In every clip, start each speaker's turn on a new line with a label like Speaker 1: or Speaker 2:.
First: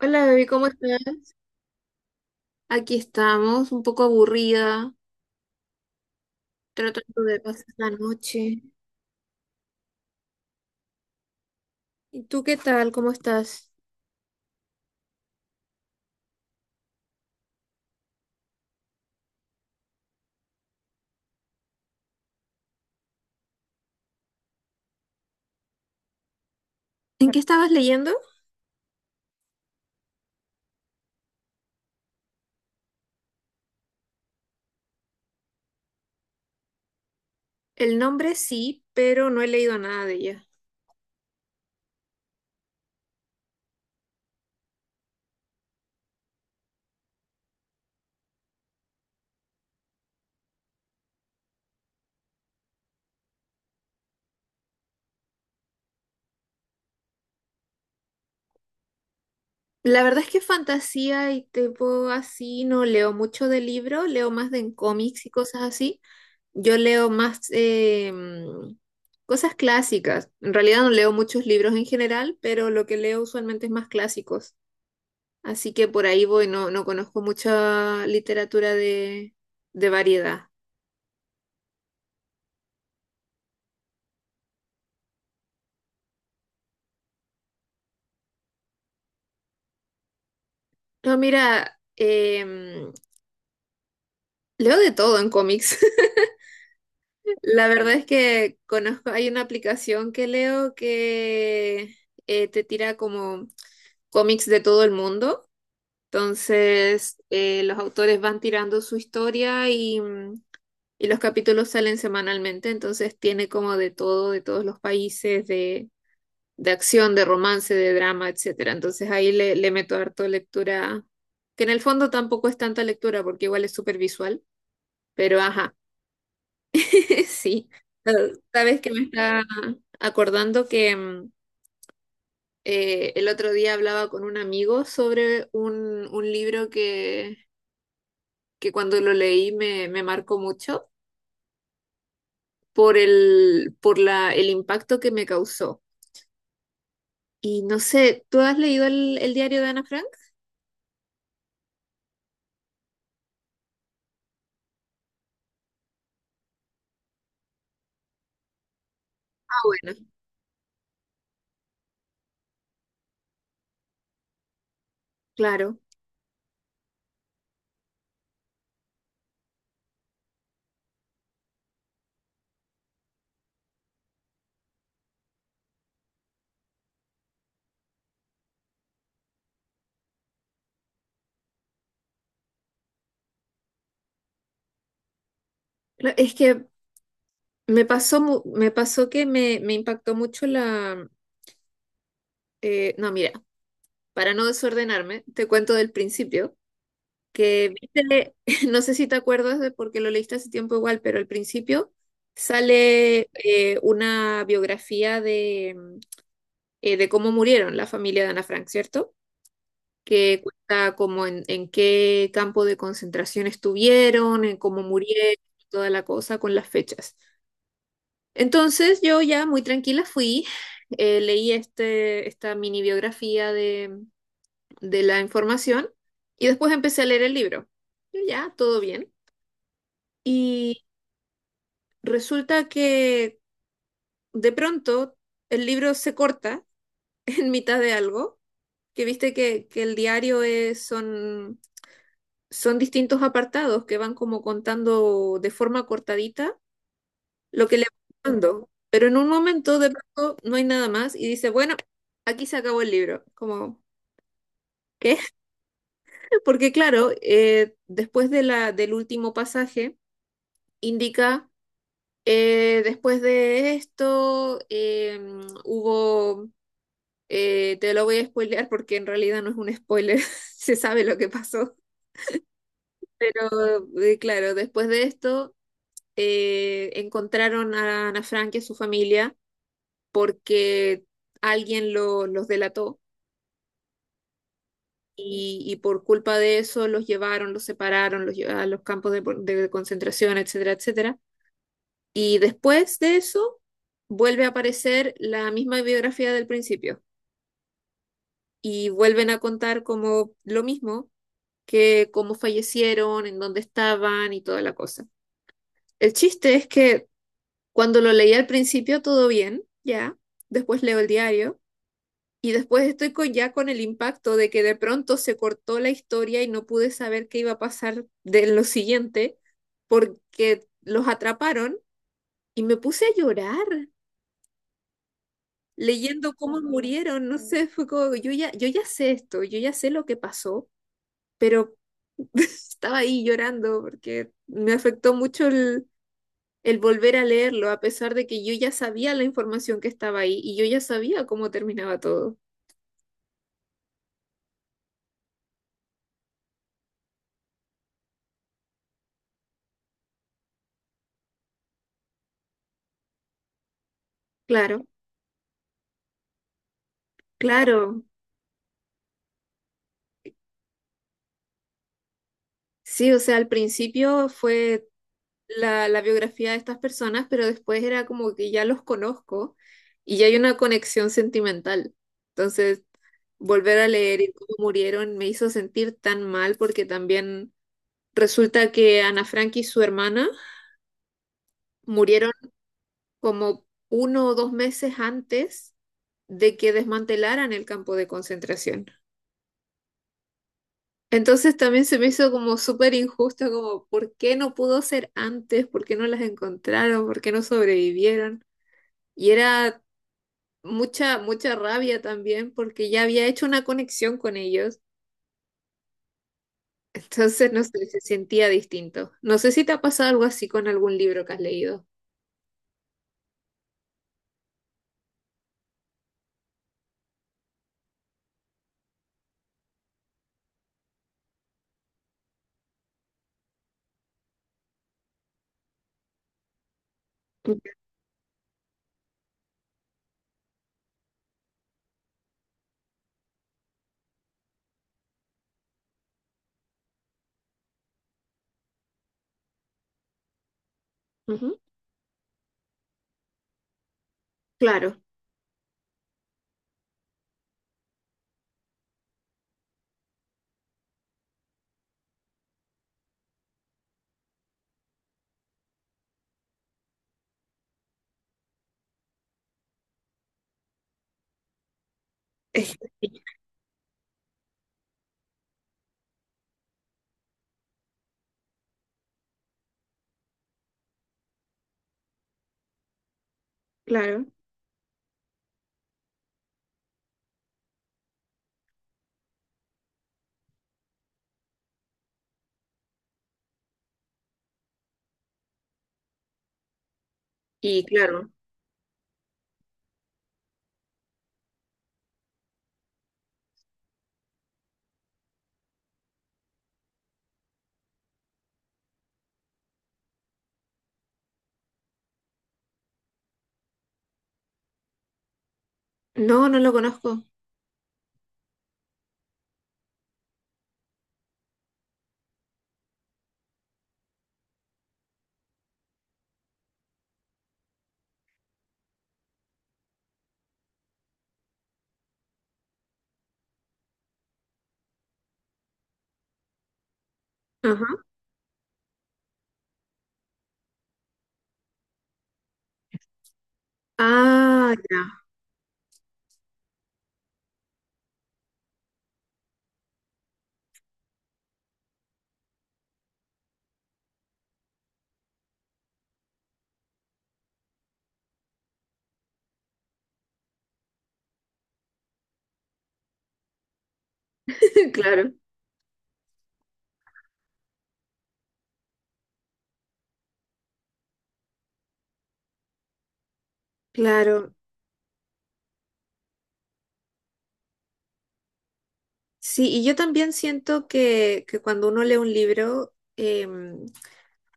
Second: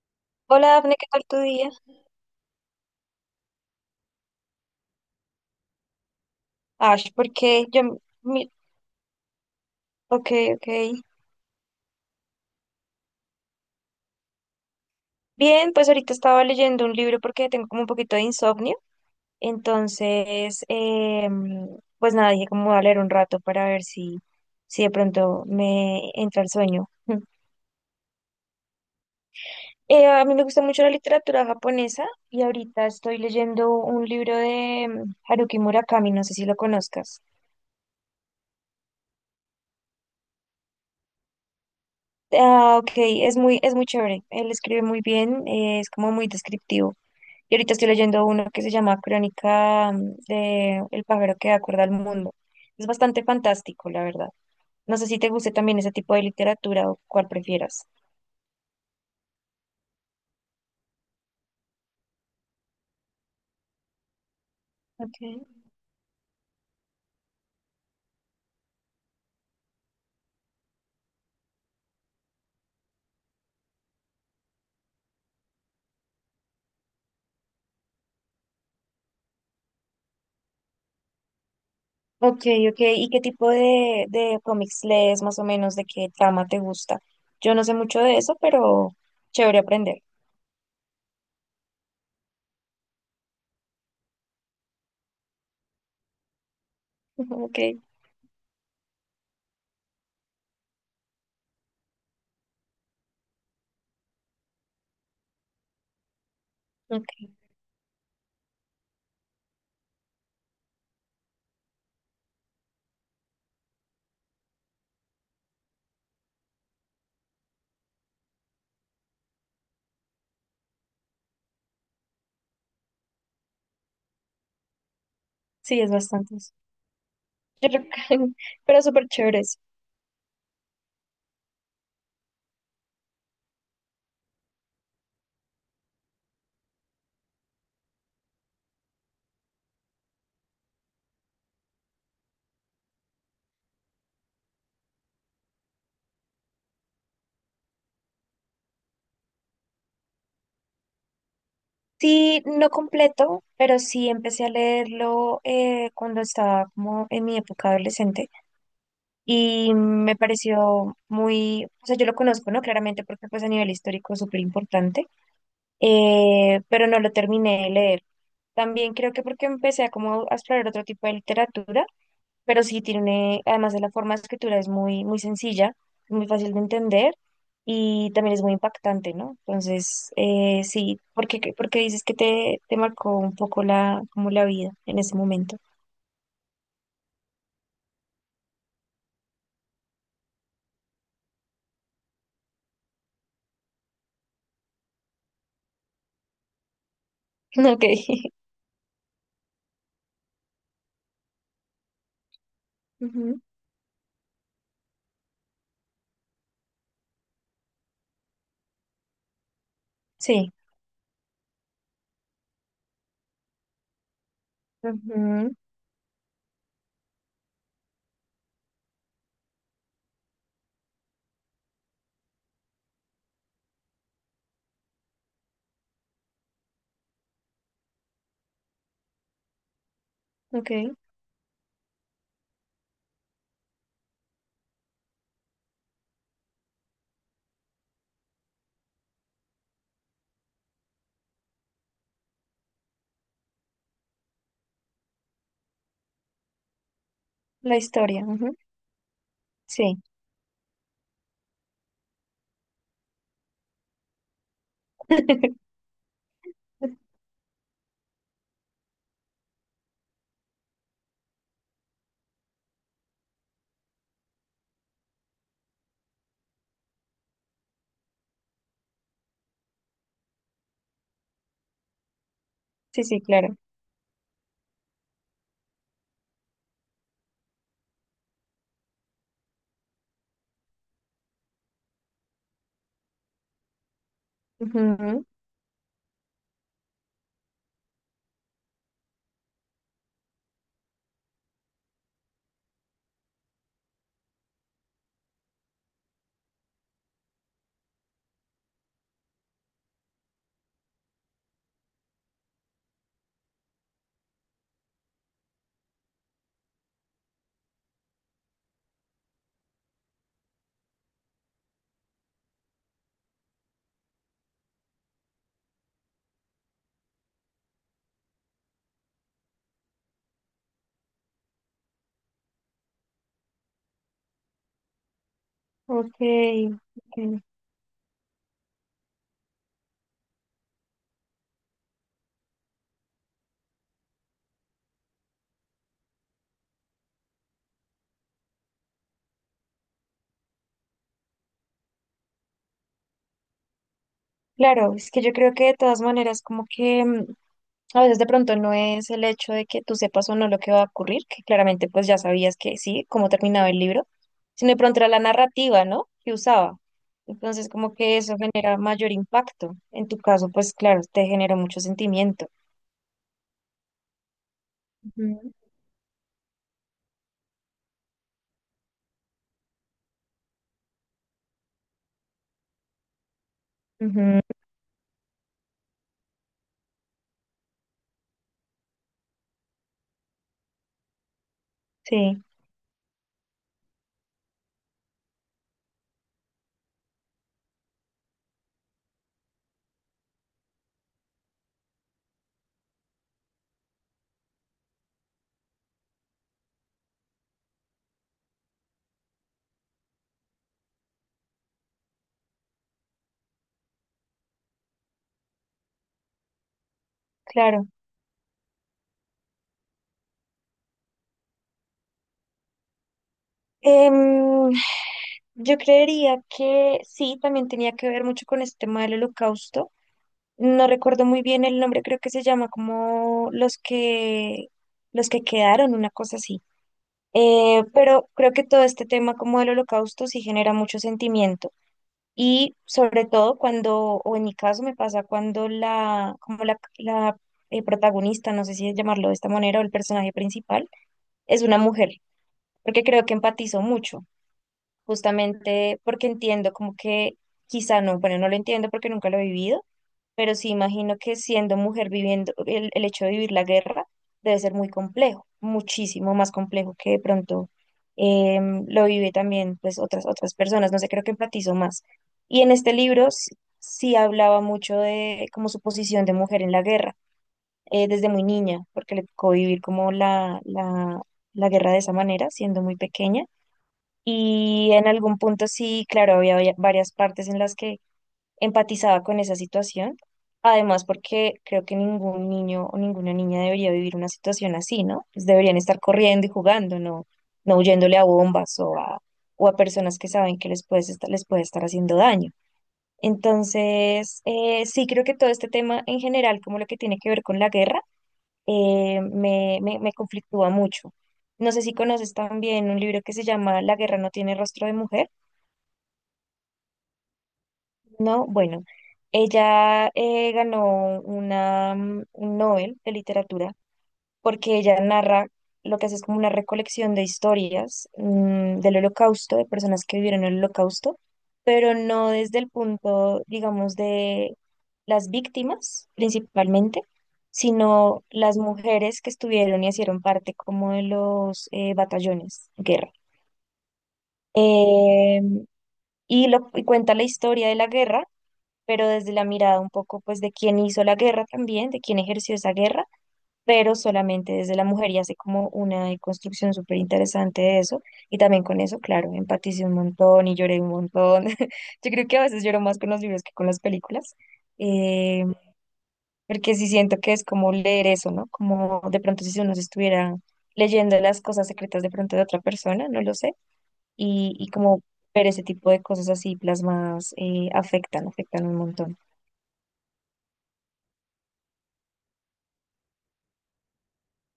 Speaker 1: Hola, bebé, ¿cómo
Speaker 2: Hola Dafne,
Speaker 1: estás?
Speaker 2: ¿qué tal tu día?
Speaker 1: Aquí estamos, un poco aburrida,
Speaker 2: Ash,
Speaker 1: tratando de pasar
Speaker 2: porque yo,
Speaker 1: la noche.
Speaker 2: ok, ok.
Speaker 1: ¿Y tú qué tal? ¿Cómo estás?
Speaker 2: Bien, pues ahorita estaba leyendo un libro porque tengo como un poquito de insomnio, entonces, pues nada, dije como voy a leer un rato para ver si, si de pronto me entra el sueño. Mm.
Speaker 1: ¿En qué estabas leyendo?
Speaker 2: A mí me gusta mucho la literatura japonesa y ahorita estoy leyendo un libro de Haruki Murakami, no sé si lo conozcas.
Speaker 1: El nombre sí, pero no he leído nada de ella.
Speaker 2: Ah, ok, es muy chévere, él escribe muy bien, es como muy descriptivo. Y ahorita estoy leyendo uno que se llama Crónica de El pájaro que da cuerda al mundo. Es bastante fantástico, la verdad. No sé si te guste también ese tipo de literatura o cuál prefieras.
Speaker 1: La verdad es que fantasía y tipo así no leo mucho de libro, leo más de en cómics y
Speaker 2: Okay.
Speaker 1: cosas así. Yo leo más cosas clásicas. En realidad no leo muchos libros en general, pero lo que leo usualmente es más clásicos. Así que por ahí voy, no, no conozco mucha literatura de variedad.
Speaker 2: Ok, ok. ¿Y qué tipo de cómics lees más o menos? ¿De qué trama te gusta? Yo no sé mucho de eso, pero chévere aprender.
Speaker 1: No, mira, leo de todo en cómics.
Speaker 2: Ok,
Speaker 1: La verdad es que conozco, hay una aplicación que leo que te tira como cómics de todo el mundo.
Speaker 2: ok.
Speaker 1: Entonces, los autores van tirando su historia y los capítulos salen semanalmente. Entonces, tiene como de todo, de todos los países, de acción, de romance, de drama, etcétera. Entonces ahí le meto harto lectura, que en el fondo tampoco es tanta lectura porque igual es súper visual, pero ajá,
Speaker 2: Sí, es bastante eso.
Speaker 1: sí.
Speaker 2: Yo creo que-
Speaker 1: Eh, Sabes
Speaker 2: pero
Speaker 1: que me
Speaker 2: súper
Speaker 1: está
Speaker 2: chéveres.
Speaker 1: acordando que el otro día hablaba con un amigo sobre un libro que cuando lo leí me marcó mucho por el, por la, el impacto que me causó. Y no sé, ¿tú has leído el diario de Ana Frank?
Speaker 2: Sí, no completo, pero sí empecé a leerlo cuando estaba como en mi época adolescente.
Speaker 1: Ah,
Speaker 2: Y
Speaker 1: bueno,
Speaker 2: me pareció muy, o sea, yo lo conozco, ¿no? Claramente porque pues a nivel histórico es súper importante,
Speaker 1: claro.
Speaker 2: pero no lo terminé de leer. También creo que porque empecé a como a explorar otro tipo de literatura, pero sí tiene, además de la forma de escritura es muy, muy sencilla, muy fácil de entender y también es muy impactante, ¿no? Entonces, sí, porque, porque dices que te marcó un poco la, como la vida en ese momento.
Speaker 1: Es que me pasó que me impactó mucho no, mira, para no desordenarme, te cuento del principio, que
Speaker 2: Ok.
Speaker 1: viste, no sé si te acuerdas de porque lo leíste hace tiempo igual, pero al principio sale
Speaker 2: Ujú.
Speaker 1: una biografía de cómo murieron la familia de Ana Frank, ¿cierto? Que
Speaker 2: Sí.
Speaker 1: cuenta como en qué campo de concentración estuvieron, en cómo murieron,
Speaker 2: Ujú.
Speaker 1: toda la cosa con las fechas. Entonces yo ya muy tranquila leí esta mini biografía de la información y después empecé a leer el libro. Y ya, todo bien. Y
Speaker 2: Ok.
Speaker 1: resulta que de pronto el libro se corta en mitad de algo, que viste que el diario son distintos apartados que van como contando de forma cortadita lo
Speaker 2: La
Speaker 1: que le
Speaker 2: historia,
Speaker 1: va
Speaker 2: ujú.
Speaker 1: dando. Pero en un momento de
Speaker 2: Sí.
Speaker 1: pronto no hay nada más y dice, bueno, aquí se acabó el libro. Como, ¿qué? Porque claro, después del último pasaje, indica, después de esto, hubo, te lo voy a spoilear porque en realidad no es un spoiler, se sabe lo que pasó.
Speaker 2: Sí, sí, claro.
Speaker 1: Pero claro, después de esto, encontraron a Ana Frank y a su familia porque alguien los delató.
Speaker 2: Ujú.
Speaker 1: Y por culpa de eso los llevaron, los separaron, los llevaron a los campos de concentración, etcétera, etcétera. Y después de eso vuelve a aparecer la misma biografía del principio y vuelven a contar como lo mismo, que cómo fallecieron, en dónde estaban y toda la cosa. El chiste es que cuando lo leí al principio todo bien, ya, después leo el diario. Y después estoy ya con el impacto de que de pronto se cortó la historia y no pude saber qué iba a pasar de lo siguiente porque los atraparon y me puse a llorar
Speaker 2: Ok,
Speaker 1: leyendo cómo murieron. No
Speaker 2: ok.
Speaker 1: sé, fue como, yo ya sé esto, yo ya sé lo que pasó, pero estaba ahí llorando porque me afectó mucho el volver a leerlo, a pesar de que yo ya sabía la información que estaba ahí y yo ya sabía cómo terminaba todo.
Speaker 2: Claro, es que yo creo que de todas maneras como que a veces de pronto no es el hecho de que tú sepas o no lo que va a ocurrir, que claramente pues ya sabías que sí, cómo terminaba el libro, sino de
Speaker 1: Claro,
Speaker 2: pronto era la narrativa, ¿no?, que usaba. Entonces como
Speaker 1: claro.
Speaker 2: que eso genera mayor impacto. En tu caso, pues claro, te generó mucho sentimiento.
Speaker 1: Sí, o sea, al principio fue
Speaker 2: Ujú,
Speaker 1: la biografía de estas personas, pero después era como que ya los conozco y ya hay una conexión sentimental. Entonces, volver a leer y
Speaker 2: ujú.
Speaker 1: cómo murieron me hizo sentir tan mal porque también resulta que Ana Frank y su hermana murieron
Speaker 2: Sí,
Speaker 1: como 1 o 2 meses antes de que desmantelaran el campo de concentración. Entonces también se me hizo como súper injusto, como ¿por qué no pudo ser antes? ¿Por qué no las encontraron? ¿Por qué no sobrevivieron? Y era mucha, mucha rabia también porque ya había hecho una conexión con ellos. Entonces, no sé,
Speaker 2: claro.
Speaker 1: se sentía distinto. No sé si te ha pasado algo así con algún libro que has leído.
Speaker 2: Em, yo creería que sí, también tenía que ver mucho con este tema del holocausto. No recuerdo muy bien el nombre, creo que se llama como los que quedaron, una cosa así. Pero creo que todo este tema como del holocausto sí genera mucho sentimiento. Y sobre todo cuando, o en mi caso me pasa cuando la, como la protagonista, no sé si llamarlo de esta manera, o el personaje principal,
Speaker 1: Ujú,
Speaker 2: es una mujer, porque creo que empatizo mucho
Speaker 1: claro,
Speaker 2: justamente porque entiendo como que quizá no, bueno, no lo entiendo porque nunca lo he vivido, pero sí imagino que siendo mujer viviendo, el hecho de vivir la guerra debe ser muy complejo, muchísimo más complejo que de pronto lo vive también pues otras, otras personas, no sé, creo que empatizo más. Y en
Speaker 1: es-
Speaker 2: este libro sí hablaba mucho de como su posición de mujer en la guerra, desde muy niña, porque le tocó vivir como la guerra de esa manera, siendo muy pequeña
Speaker 1: claro.
Speaker 2: y en algún punto sí, claro, había varias partes en las que empatizaba con esa situación. Además, porque creo que ningún niño o ninguna niña debería vivir una situación así, ¿no? Pues deberían estar corriendo y jugando, no, no
Speaker 1: Y
Speaker 2: huyéndole a
Speaker 1: claro.
Speaker 2: bombas o a personas que saben que les puede estar haciendo daño. Entonces, sí creo que todo este tema en general, como lo que tiene que ver con la guerra, me conflictúa mucho. No sé si conoces también un libro que se llama La guerra no tiene rostro de mujer.
Speaker 1: No, no lo conozco.
Speaker 2: No, bueno, ella ganó una, un Nobel de literatura porque ella narra, lo que hace es como una recolección de historias del Holocausto, de personas que vivieron el Holocausto, pero no desde el punto, digamos, de las víctimas principalmente,
Speaker 1: Ajá.
Speaker 2: sino las mujeres que estuvieron y hicieron parte como de los batallones de guerra.
Speaker 1: Ah, ya.
Speaker 2: Eh, y, lo, y cuenta la historia de la guerra pero desde la mirada un poco pues de quién hizo la guerra también, de quién ejerció esa guerra, pero solamente desde la mujer y hace como una construcción súper interesante de eso. Y también con eso, claro, empaticé un montón y lloré un montón. Yo creo que a veces lloro más con los libros que con las películas.
Speaker 1: Claro,
Speaker 2: eh, porque sí siento que es como leer eso, ¿no? Como de pronto si uno se estuviera leyendo las cosas secretas de pronto de otra persona, no lo sé,
Speaker 1: claro.
Speaker 2: y como ver ese tipo de cosas así plasmadas afectan, afectan un montón.
Speaker 1: Sí, y yo también siento que cuando uno lee un libro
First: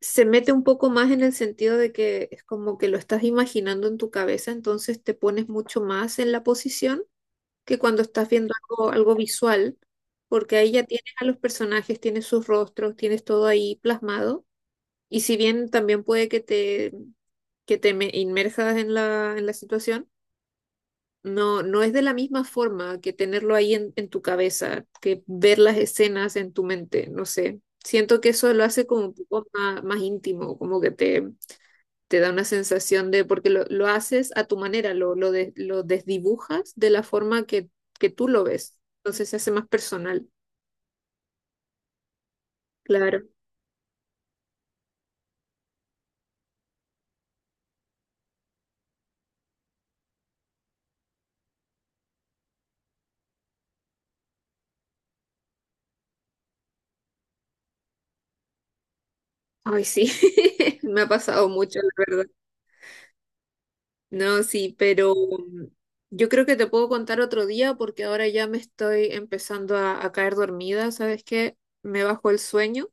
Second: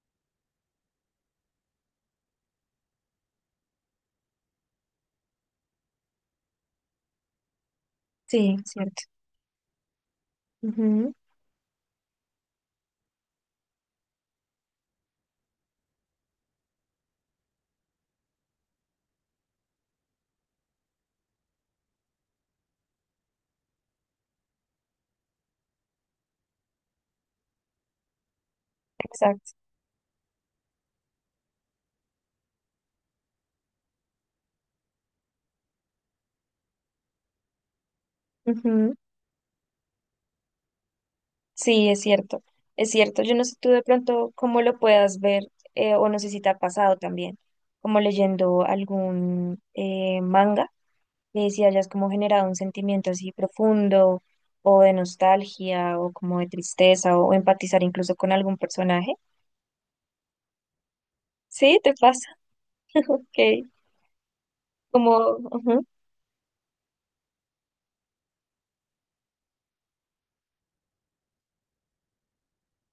Speaker 1: se mete un poco más en el sentido de que es como que lo estás imaginando en tu cabeza, entonces te pones mucho más en la posición que cuando estás viendo
Speaker 2: Sí,
Speaker 1: algo,
Speaker 2: cierto.
Speaker 1: algo visual, porque ahí ya tienes
Speaker 2: Ujú.
Speaker 1: a los personajes, tienes sus rostros, tienes todo ahí plasmado. Y si bien también puede que te inmerjas en la situación, no, no es de la misma forma que tenerlo ahí en tu cabeza, que ver las escenas en tu mente, no sé. Siento que eso lo hace como un poco
Speaker 2: Exacto.
Speaker 1: más, más íntimo, como que te da una sensación de, porque lo haces a tu manera, lo desdibujas de la forma que tú lo ves.
Speaker 2: Ujú.
Speaker 1: Entonces se hace más personal.
Speaker 2: Sí, es cierto. Es cierto.
Speaker 1: Claro.
Speaker 2: Yo no sé tú de pronto cómo lo puedas ver, o no sé si te ha pasado también, como leyendo algún manga, si hayas como generado un sentimiento así profundo o de nostalgia o como de tristeza o, empatizar incluso con algún personaje.
Speaker 1: Ay, sí, me ha pasado
Speaker 2: Sí,
Speaker 1: mucho, la
Speaker 2: te
Speaker 1: verdad.
Speaker 2: pasa. Ok.
Speaker 1: No, sí, pero
Speaker 2: Como, ujú.
Speaker 1: yo creo que te puedo contar otro día porque ahora ya me estoy empezando a caer dormida, ¿sabes qué? Me bajó el sueño,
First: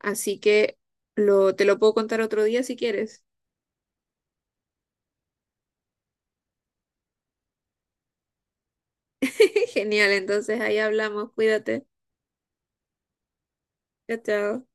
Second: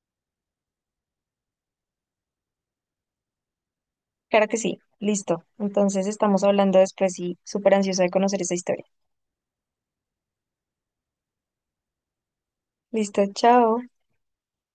Speaker 1: así que te lo puedo contar otro día si quieres.
Speaker 2: Claro que sí. Listo. Entonces estamos hablando después y súper ansiosa de conocer esa historia.
Speaker 1: Genial, entonces ahí hablamos, cuídate.
Speaker 2: Listo, chao.
Speaker 1: Chao, chao.